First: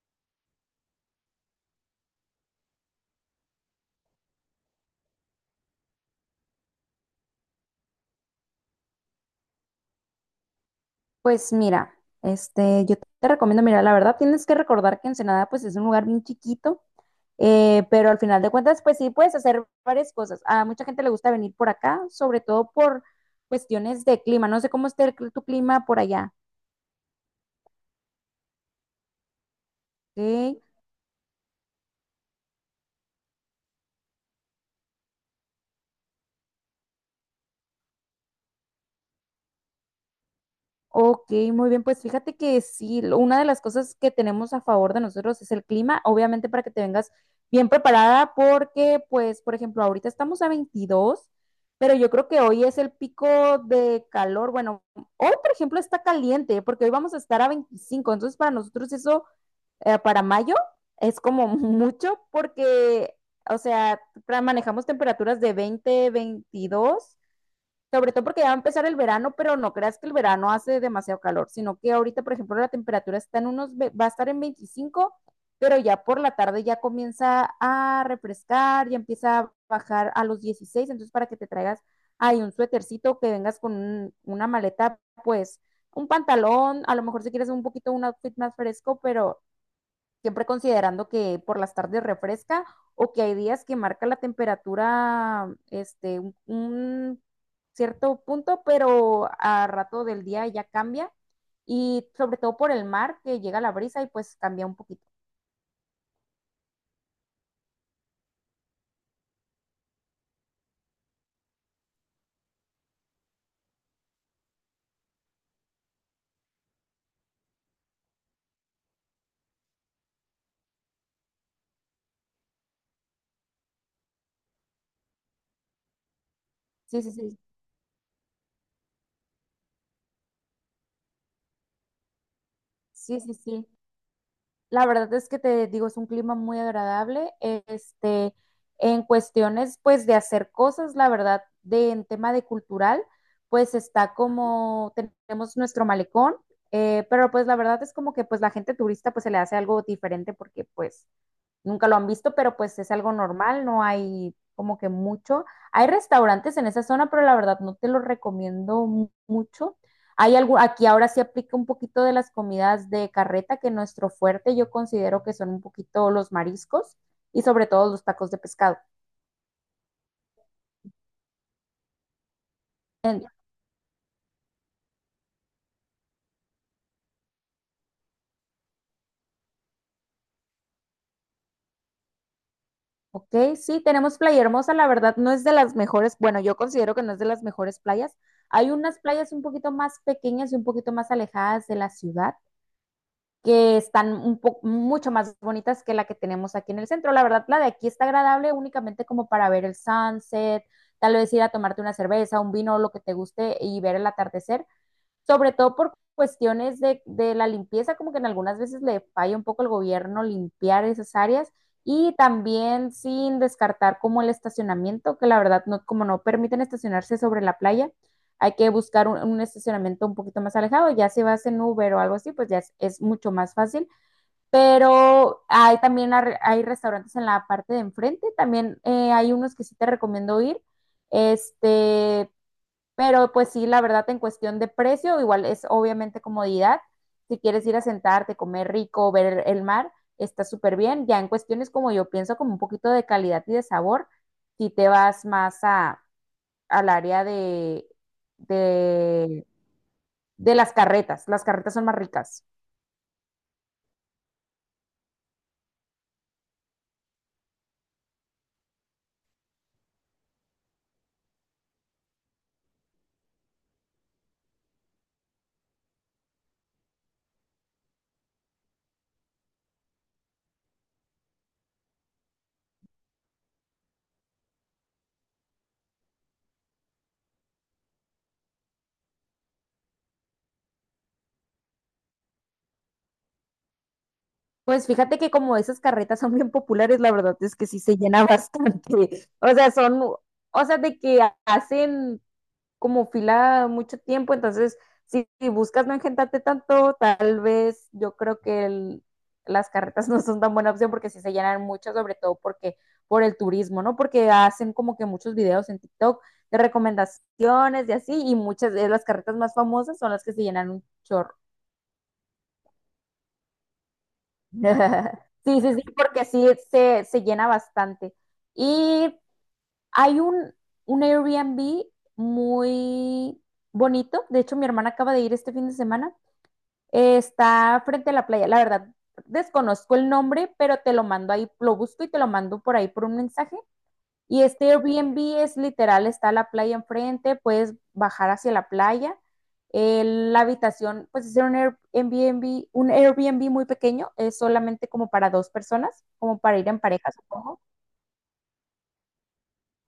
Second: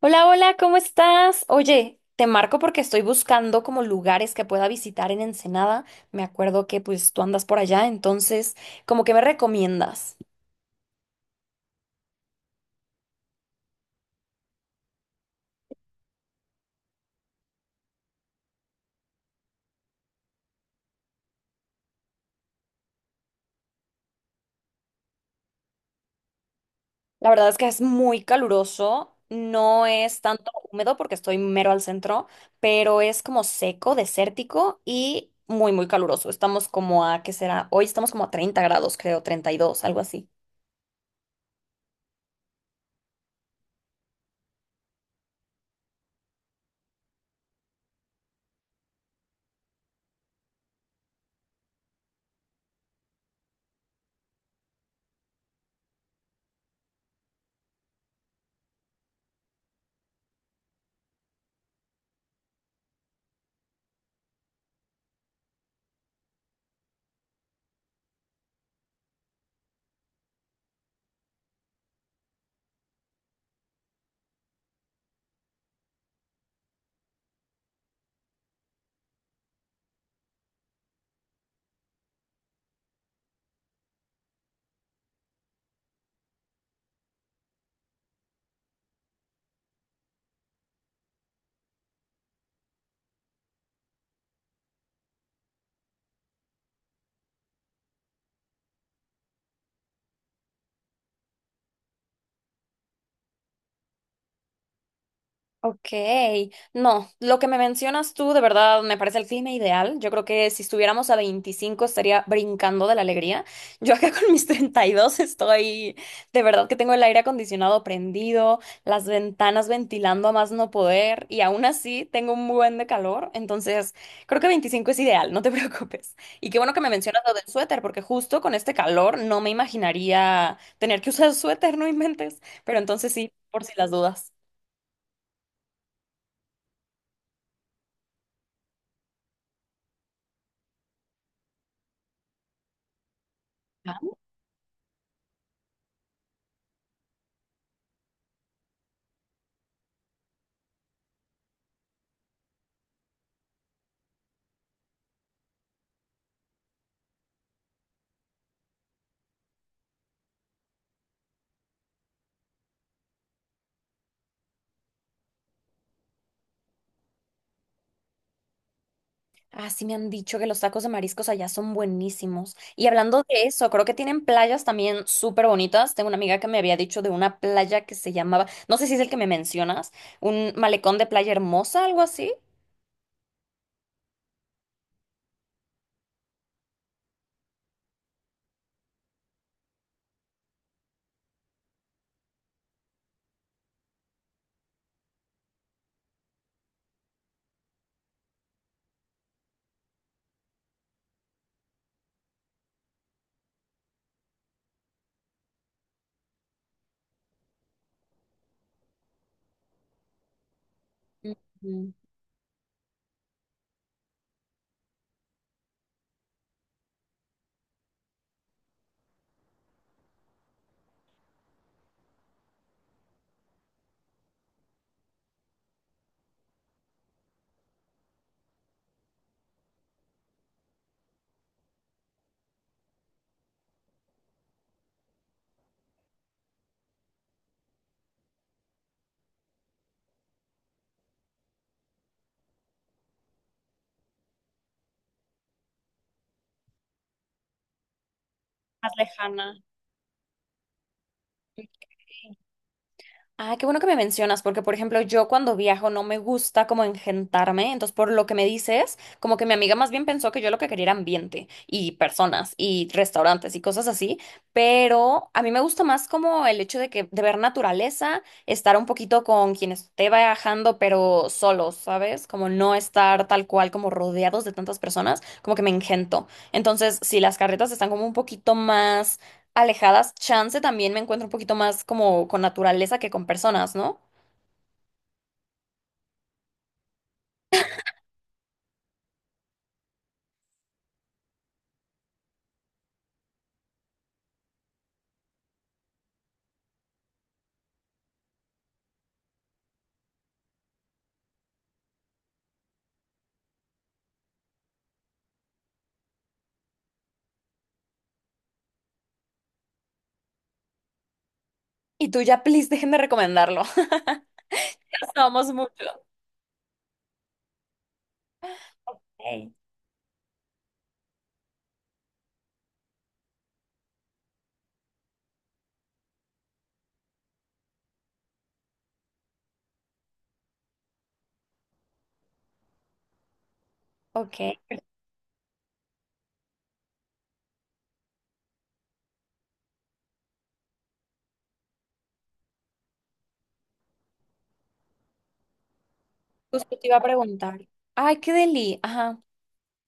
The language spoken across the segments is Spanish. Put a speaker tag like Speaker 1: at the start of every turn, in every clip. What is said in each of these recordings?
Speaker 1: Hola, hola, ¿cómo estás? Oye, te marco porque estoy buscando como lugares que pueda visitar en Ensenada. Me acuerdo que pues tú andas por allá, entonces, ¿como que me recomiendas?
Speaker 2: Pues mira, yo te recomiendo, mira, la verdad tienes que recordar que Ensenada pues es un lugar bien chiquito, pero al final de cuentas pues sí puedes hacer varias cosas. A mucha gente le gusta venir por acá, sobre todo por cuestiones de clima. No sé cómo esté tu clima por allá,
Speaker 1: La verdad es que es muy caluroso, no es tanto
Speaker 2: ¿ok?
Speaker 1: húmedo porque estoy mero al centro, pero es como seco, desértico y muy, muy caluroso. Estamos como a, ¿qué será? Hoy estamos como a 30 grados, creo, 32, algo así.
Speaker 2: Ok, muy bien, pues fíjate que sí, una de las cosas que tenemos a favor de nosotros es el clima, obviamente para que te vengas bien preparada porque, pues, por ejemplo, ahorita estamos a 22, pero yo creo que hoy es el pico de calor. Bueno, hoy, por ejemplo, está caliente porque hoy vamos a estar a 25. Entonces para nosotros eso, para mayo, es como mucho porque, o sea, manejamos temperaturas de 20, 22. Sobre todo porque ya va a empezar el verano, pero no creas que el verano hace demasiado calor, sino que ahorita, por ejemplo, la temperatura está en unos, va a estar en 25, pero ya por la tarde ya comienza a refrescar, ya empieza a bajar a los 16. Entonces para que te traigas ahí un suétercito, que vengas con una maleta, pues un pantalón, a lo mejor si quieres un poquito un outfit más fresco, pero siempre considerando que por las tardes refresca o que hay días que marca la temperatura este, un cierto punto, pero a rato del día ya cambia, y sobre todo por el mar que llega la brisa y pues cambia un poquito.
Speaker 1: Ok, no, lo que me mencionas tú de verdad me parece el clima ideal. Yo creo que si estuviéramos a 25 estaría brincando de la alegría. Yo acá con mis 32 estoy, de verdad que tengo el aire acondicionado prendido, las ventanas ventilando a más no poder y aún así tengo un buen de calor. Entonces, creo que 25 es ideal, no te preocupes. Y qué bueno que me
Speaker 2: Sí, sí,
Speaker 1: mencionas lo
Speaker 2: sí,
Speaker 1: del suéter, porque justo con este calor no me imaginaría tener que usar suéter, no inventes. Pero entonces
Speaker 2: sí,
Speaker 1: sí,
Speaker 2: sí,
Speaker 1: por
Speaker 2: sí.
Speaker 1: si las dudas.
Speaker 2: La verdad es que te digo, es un clima muy agradable. En cuestiones, pues, de hacer cosas, la verdad, de en tema de cultural, pues está como tenemos nuestro malecón, pero pues la verdad es como que pues la gente turista pues se le hace algo diferente porque pues nunca lo han visto, pero pues es algo normal, no hay como que mucho. Hay restaurantes en esa zona, pero la verdad no te lo recomiendo mucho. Hay algo, aquí ahora sí aplica un poquito de las comidas de carreta, que nuestro fuerte yo considero que son un poquito los mariscos, y sobre todo los tacos de pescado.
Speaker 1: Ah, sí me han dicho que los tacos de mariscos allá son buenísimos. Y hablando
Speaker 2: En-
Speaker 1: de eso, creo que tienen playas también súper bonitas. Tengo una amiga que me había dicho de una playa que se llamaba, no sé si es el que me mencionas, un malecón de playa hermosa, algo así.
Speaker 2: ok, sí, tenemos Playa Hermosa, la verdad no es de las mejores, bueno, yo considero que no es de las mejores playas. Hay unas playas un poquito más pequeñas y un poquito más alejadas de la ciudad, que están un poco mucho más bonitas que la que tenemos aquí en el centro. La verdad, la de aquí está agradable únicamente como para ver el sunset, tal vez ir a tomarte una cerveza, un vino, lo que te guste y ver el atardecer, sobre todo por cuestiones de la limpieza, como que en algunas veces le falla un poco el gobierno limpiar esas áreas,
Speaker 1: Ujú.
Speaker 2: y también sin descartar como el estacionamiento, que la verdad no, como no permiten estacionarse sobre la playa, hay que buscar un estacionamiento un poquito más alejado. Ya si vas en Uber o algo así, pues ya es mucho más fácil, pero hay también hay restaurantes en la parte de enfrente, también hay unos que sí te recomiendo ir, este, pero pues sí, la verdad, en cuestión de precio, igual es obviamente comodidad. Si quieres ir a sentarte, comer rico, ver el mar, está súper bien. Ya en cuestiones como yo pienso, como un poquito de calidad y de sabor, si te vas más a, al área
Speaker 1: Más
Speaker 2: de,
Speaker 1: lejana.
Speaker 2: de las carretas son más ricas.
Speaker 1: Ah, qué bueno que me mencionas, porque por ejemplo, yo cuando viajo no me gusta como engentarme, entonces por lo que me dices, como que mi amiga más bien pensó que yo lo que quería era ambiente y personas y restaurantes y cosas así, pero a mí me gusta más como el hecho de que de ver naturaleza, estar un poquito con quien esté viajando, pero solos, ¿sabes? Como no estar tal cual como rodeados de tantas personas, como que me engento. Entonces, si las carretas están como un poquito más alejadas, chance también me encuentro un poquito más como con naturaleza que con personas, ¿no?
Speaker 2: Pues fíjate que como esas carretas son bien populares, la verdad es que sí se llena bastante. O sea, son, o sea, de que hacen como fila mucho tiempo, entonces si buscas no engentarte tanto, tal vez yo creo que las carretas no son tan buena opción porque sí se llenan mucho, sobre todo porque por el turismo, ¿no? Porque hacen como que muchos videos en TikTok de recomendaciones y así, y muchas de las carretas más famosas son las que se llenan un chorro.
Speaker 1: Y tú ya, please, déjenme recomendarlo. Ya somos
Speaker 2: Sí, sí, sí,
Speaker 1: muchos.
Speaker 2: porque sí se llena bastante. Y
Speaker 1: Ey.
Speaker 2: hay un Airbnb muy bonito. De hecho, mi hermana acaba de ir este fin de semana. Está frente a la playa. La verdad, desconozco el nombre, pero te lo mando ahí, lo busco y te lo mando por ahí por un mensaje.
Speaker 1: Ok.
Speaker 2: Y este Airbnb es literal, está la playa enfrente, puedes bajar hacia la playa. La habitación, pues es un Airbnb muy pequeño, es solamente como para dos personas, como para ir
Speaker 1: Justo
Speaker 2: en
Speaker 1: te iba a
Speaker 2: pareja,
Speaker 1: preguntar.
Speaker 2: supongo.
Speaker 1: Ay, qué deli. Ajá.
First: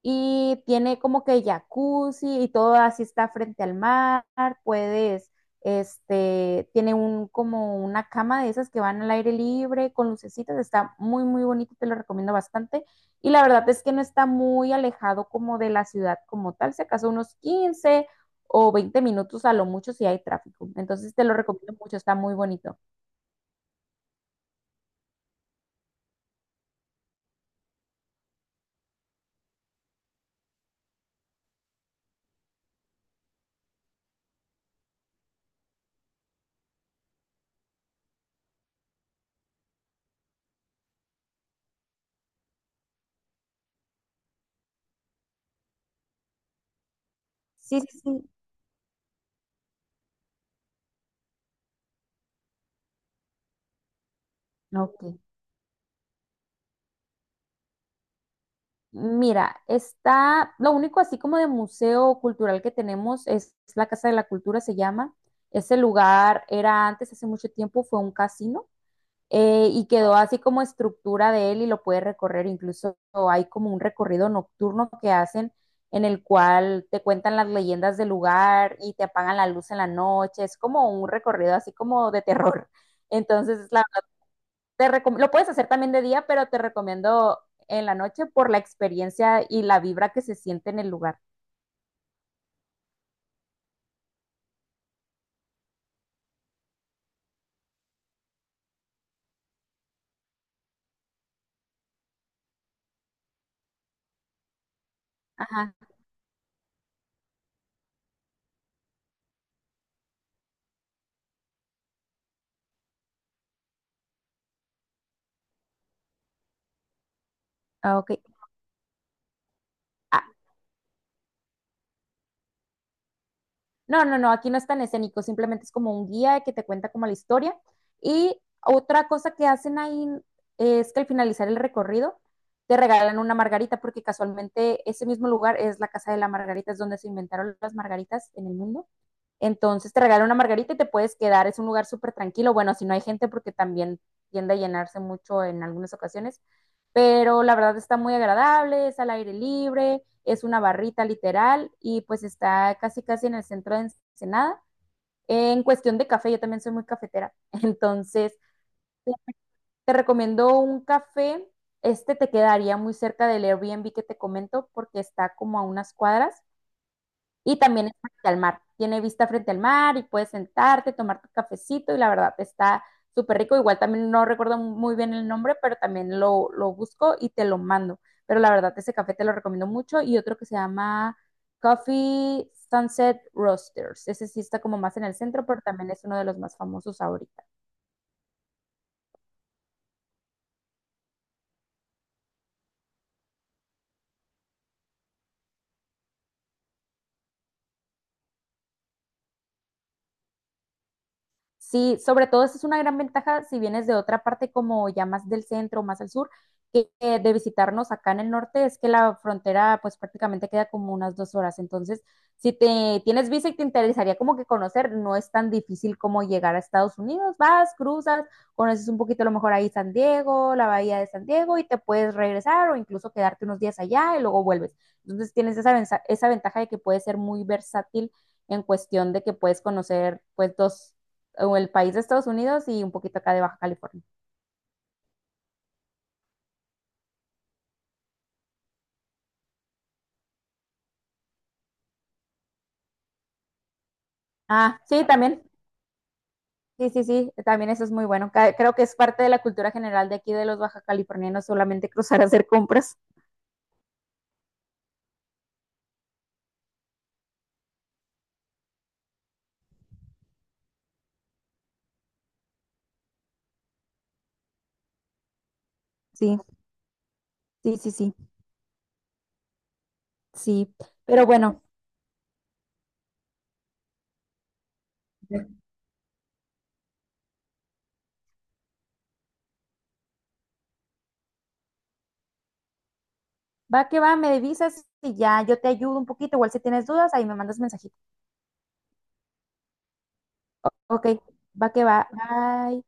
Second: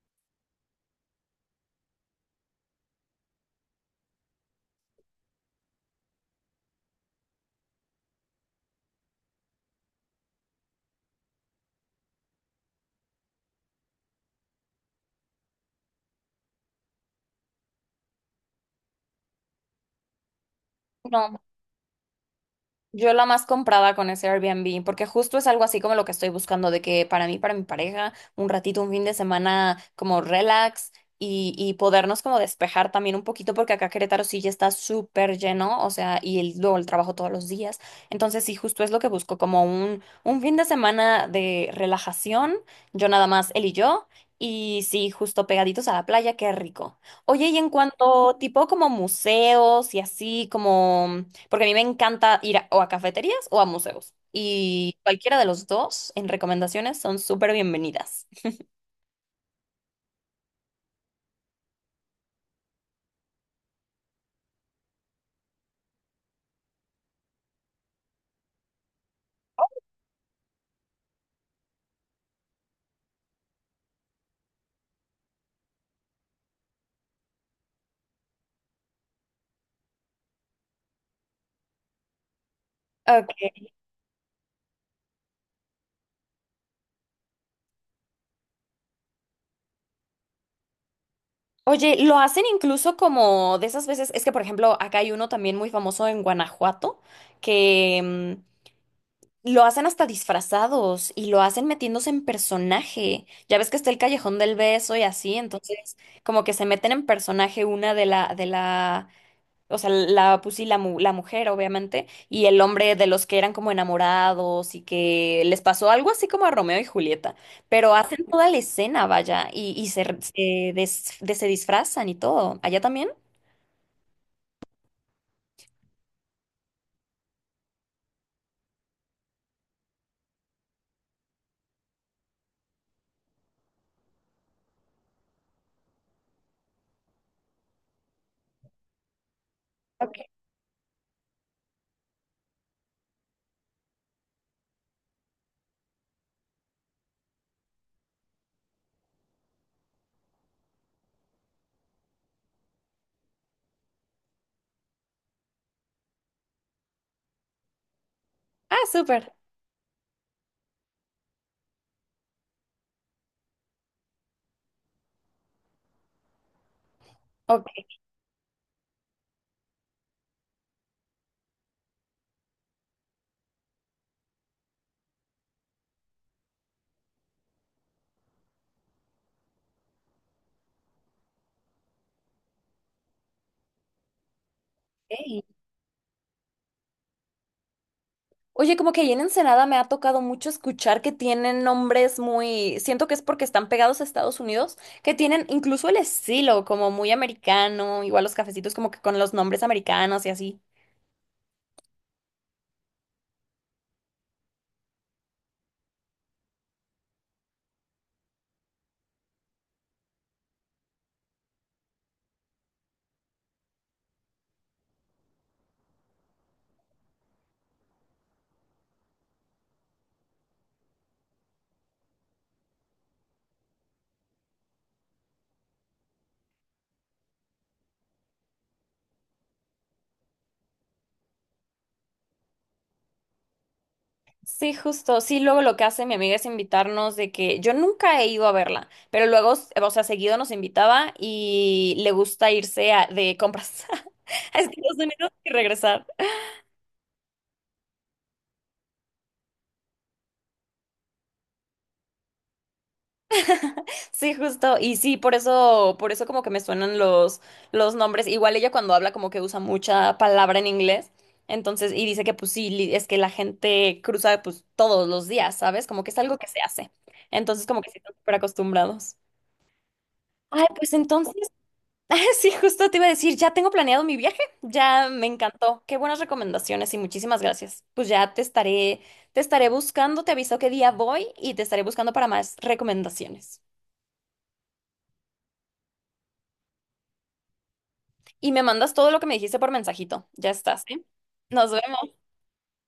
Speaker 2: Y tiene como que jacuzzi y todo, así está frente al mar, puedes, este, tiene un como una cama de esas que van al aire libre con lucecitas, está muy muy bonito, te lo recomiendo bastante, y la verdad es que no está muy alejado como de la ciudad como tal, se acaso unos 15 o 20 minutos a lo mucho si hay tráfico. Entonces te lo
Speaker 1: No.
Speaker 2: recomiendo mucho, está muy bonito.
Speaker 1: Yo la más comprada con ese Airbnb, porque justo es algo así como lo que estoy buscando, de que para mí, para mi pareja, un ratito, un fin de semana como relax y podernos como despejar también un poquito, porque acá Querétaro sí ya está súper lleno, o sea, y luego el trabajo todos los días. Entonces sí, justo es lo que busco, como un, fin de semana de relajación, yo nada más, él y yo, y sí, justo pegaditos a la playa, qué rico. Oye, y en
Speaker 2: Sí, sí, sí.
Speaker 1: cuanto tipo como museos y así como... Porque a mí me encanta ir o a cafeterías o a museos. Y
Speaker 2: Ok.
Speaker 1: cualquiera de los dos en recomendaciones son súper bienvenidas.
Speaker 2: Mira, está, lo único así como de museo cultural que tenemos es la Casa de la Cultura, se llama. Ese lugar era antes, hace mucho tiempo, fue un casino, y quedó así como estructura de él y lo puedes recorrer. Incluso hay como un recorrido nocturno que hacen, en el cual te cuentan las leyendas del lugar y te apagan la luz en la noche. Es como un recorrido así como de terror.
Speaker 1: Ok.
Speaker 2: Entonces, la lo puedes hacer también de día, pero te recomiendo en la noche por la experiencia y la vibra que se siente en el lugar.
Speaker 1: Oye, lo hacen incluso como de esas veces, es que por ejemplo acá hay uno también muy famoso en Guanajuato, que lo hacen hasta disfrazados y lo hacen metiéndose en personaje. Ya ves que está el Callejón del Beso y así,
Speaker 2: Ajá,
Speaker 1: entonces como que se meten en personaje una de la. O sea, la, pues sí, la, la mujer, obviamente, y el hombre de los que eran como enamorados y que les pasó algo así como a Romeo y Julieta, pero
Speaker 2: ah, ok.
Speaker 1: hacen toda la escena, vaya, y se, r-
Speaker 2: Ah,
Speaker 1: se, des- de- se disfrazan y todo. ¿Allá también?
Speaker 2: no, no, no, aquí no es tan escénico, simplemente es como un guía que te cuenta como la historia. Y otra cosa que hacen ahí es que al finalizar el recorrido te regalan una margarita, porque casualmente ese mismo lugar es la casa de la margarita, es donde se inventaron las margaritas en el mundo. Entonces te
Speaker 1: Ok.
Speaker 2: regalan una margarita y te puedes quedar, es un lugar súper tranquilo. Bueno, si no hay gente, porque también tiende a llenarse mucho en algunas ocasiones, pero la verdad está muy agradable, es al aire libre, es una barrita literal y pues está casi casi en el centro de Ensenada. En cuestión de café, yo también soy muy cafetera, entonces
Speaker 1: Ah,
Speaker 2: te
Speaker 1: súper.
Speaker 2: te recomiendo un café, este te quedaría muy cerca del Airbnb que te comento porque está como a unas cuadras, y
Speaker 1: Ok.
Speaker 2: también es frente al mar. Tiene vista frente al mar y puedes sentarte, tomar tu cafecito y la verdad está súper rico. Igual también no recuerdo muy bien el nombre, pero también lo busco y te lo mando. Pero la verdad ese café te lo recomiendo mucho, y otro que se llama Coffee Sunset Roasters. Ese sí está como más en el centro, pero también es uno de los más famosos ahorita.
Speaker 1: Oye, como que ahí en Ensenada me ha tocado mucho escuchar que tienen nombres muy, siento que es porque están pegados a Estados Unidos, que tienen incluso el estilo como muy americano, igual los cafecitos como que con los nombres americanos y así.
Speaker 2: Sí, sobre todo esa es una gran ventaja si vienes de otra parte como ya más del centro, más al sur, que de visitarnos acá en el norte es que la frontera pues prácticamente queda como unas 2 horas. Entonces, si te tienes visa y te interesaría como que conocer, no es tan difícil como llegar a Estados Unidos. Vas, cruzas, conoces un poquito a lo mejor ahí San Diego, la bahía de San Diego y te puedes regresar o incluso quedarte unos días allá y luego vuelves. Entonces, tienes esa, esa ventaja de que puedes ser muy versátil en cuestión de que puedes conocer pues dos, o el país de Estados Unidos y un poquito acá de Baja California.
Speaker 1: Sí, justo. Sí, luego lo que hace mi amiga es invitarnos de que yo nunca he ido a verla, pero luego, o sea, seguido nos invitaba y le gusta irse de compras a
Speaker 2: Ah,
Speaker 1: Estados
Speaker 2: sí,
Speaker 1: Unidos
Speaker 2: también.
Speaker 1: y regresar.
Speaker 2: Sí, sí, sí, también eso es muy bueno. Creo que es parte de la cultura general de aquí de los baja californianos solamente cruzar a hacer compras.
Speaker 1: Sí, justo. Y sí, por eso como que me suenan los nombres. Igual ella cuando habla como que usa mucha palabra en inglés. Entonces, y dice que pues sí, es que la gente cruza pues todos los días, ¿sabes? Como que es algo
Speaker 2: Sí,
Speaker 1: que se hace. Entonces,
Speaker 2: sí,
Speaker 1: como que
Speaker 2: sí,
Speaker 1: sí están
Speaker 2: sí,
Speaker 1: súper acostumbrados. Ay,
Speaker 2: sí.
Speaker 1: pues
Speaker 2: Pero
Speaker 1: entonces.
Speaker 2: bueno,
Speaker 1: Sí, justo te iba a decir, ya tengo planeado mi viaje, ya me encantó. Qué buenas recomendaciones y muchísimas gracias. Pues ya te estaré buscando, te aviso qué día voy y te estaré buscando para más recomendaciones.
Speaker 2: va que va, me divisas y ya yo te ayudo un poquito. Igual si tienes dudas, ahí me mandas mensajito.
Speaker 1: Y me mandas todo lo que me dijiste por mensajito. Ya estás, ¿eh?
Speaker 2: Ok, va
Speaker 1: Nos
Speaker 2: que va.
Speaker 1: vemos.
Speaker 2: Bye.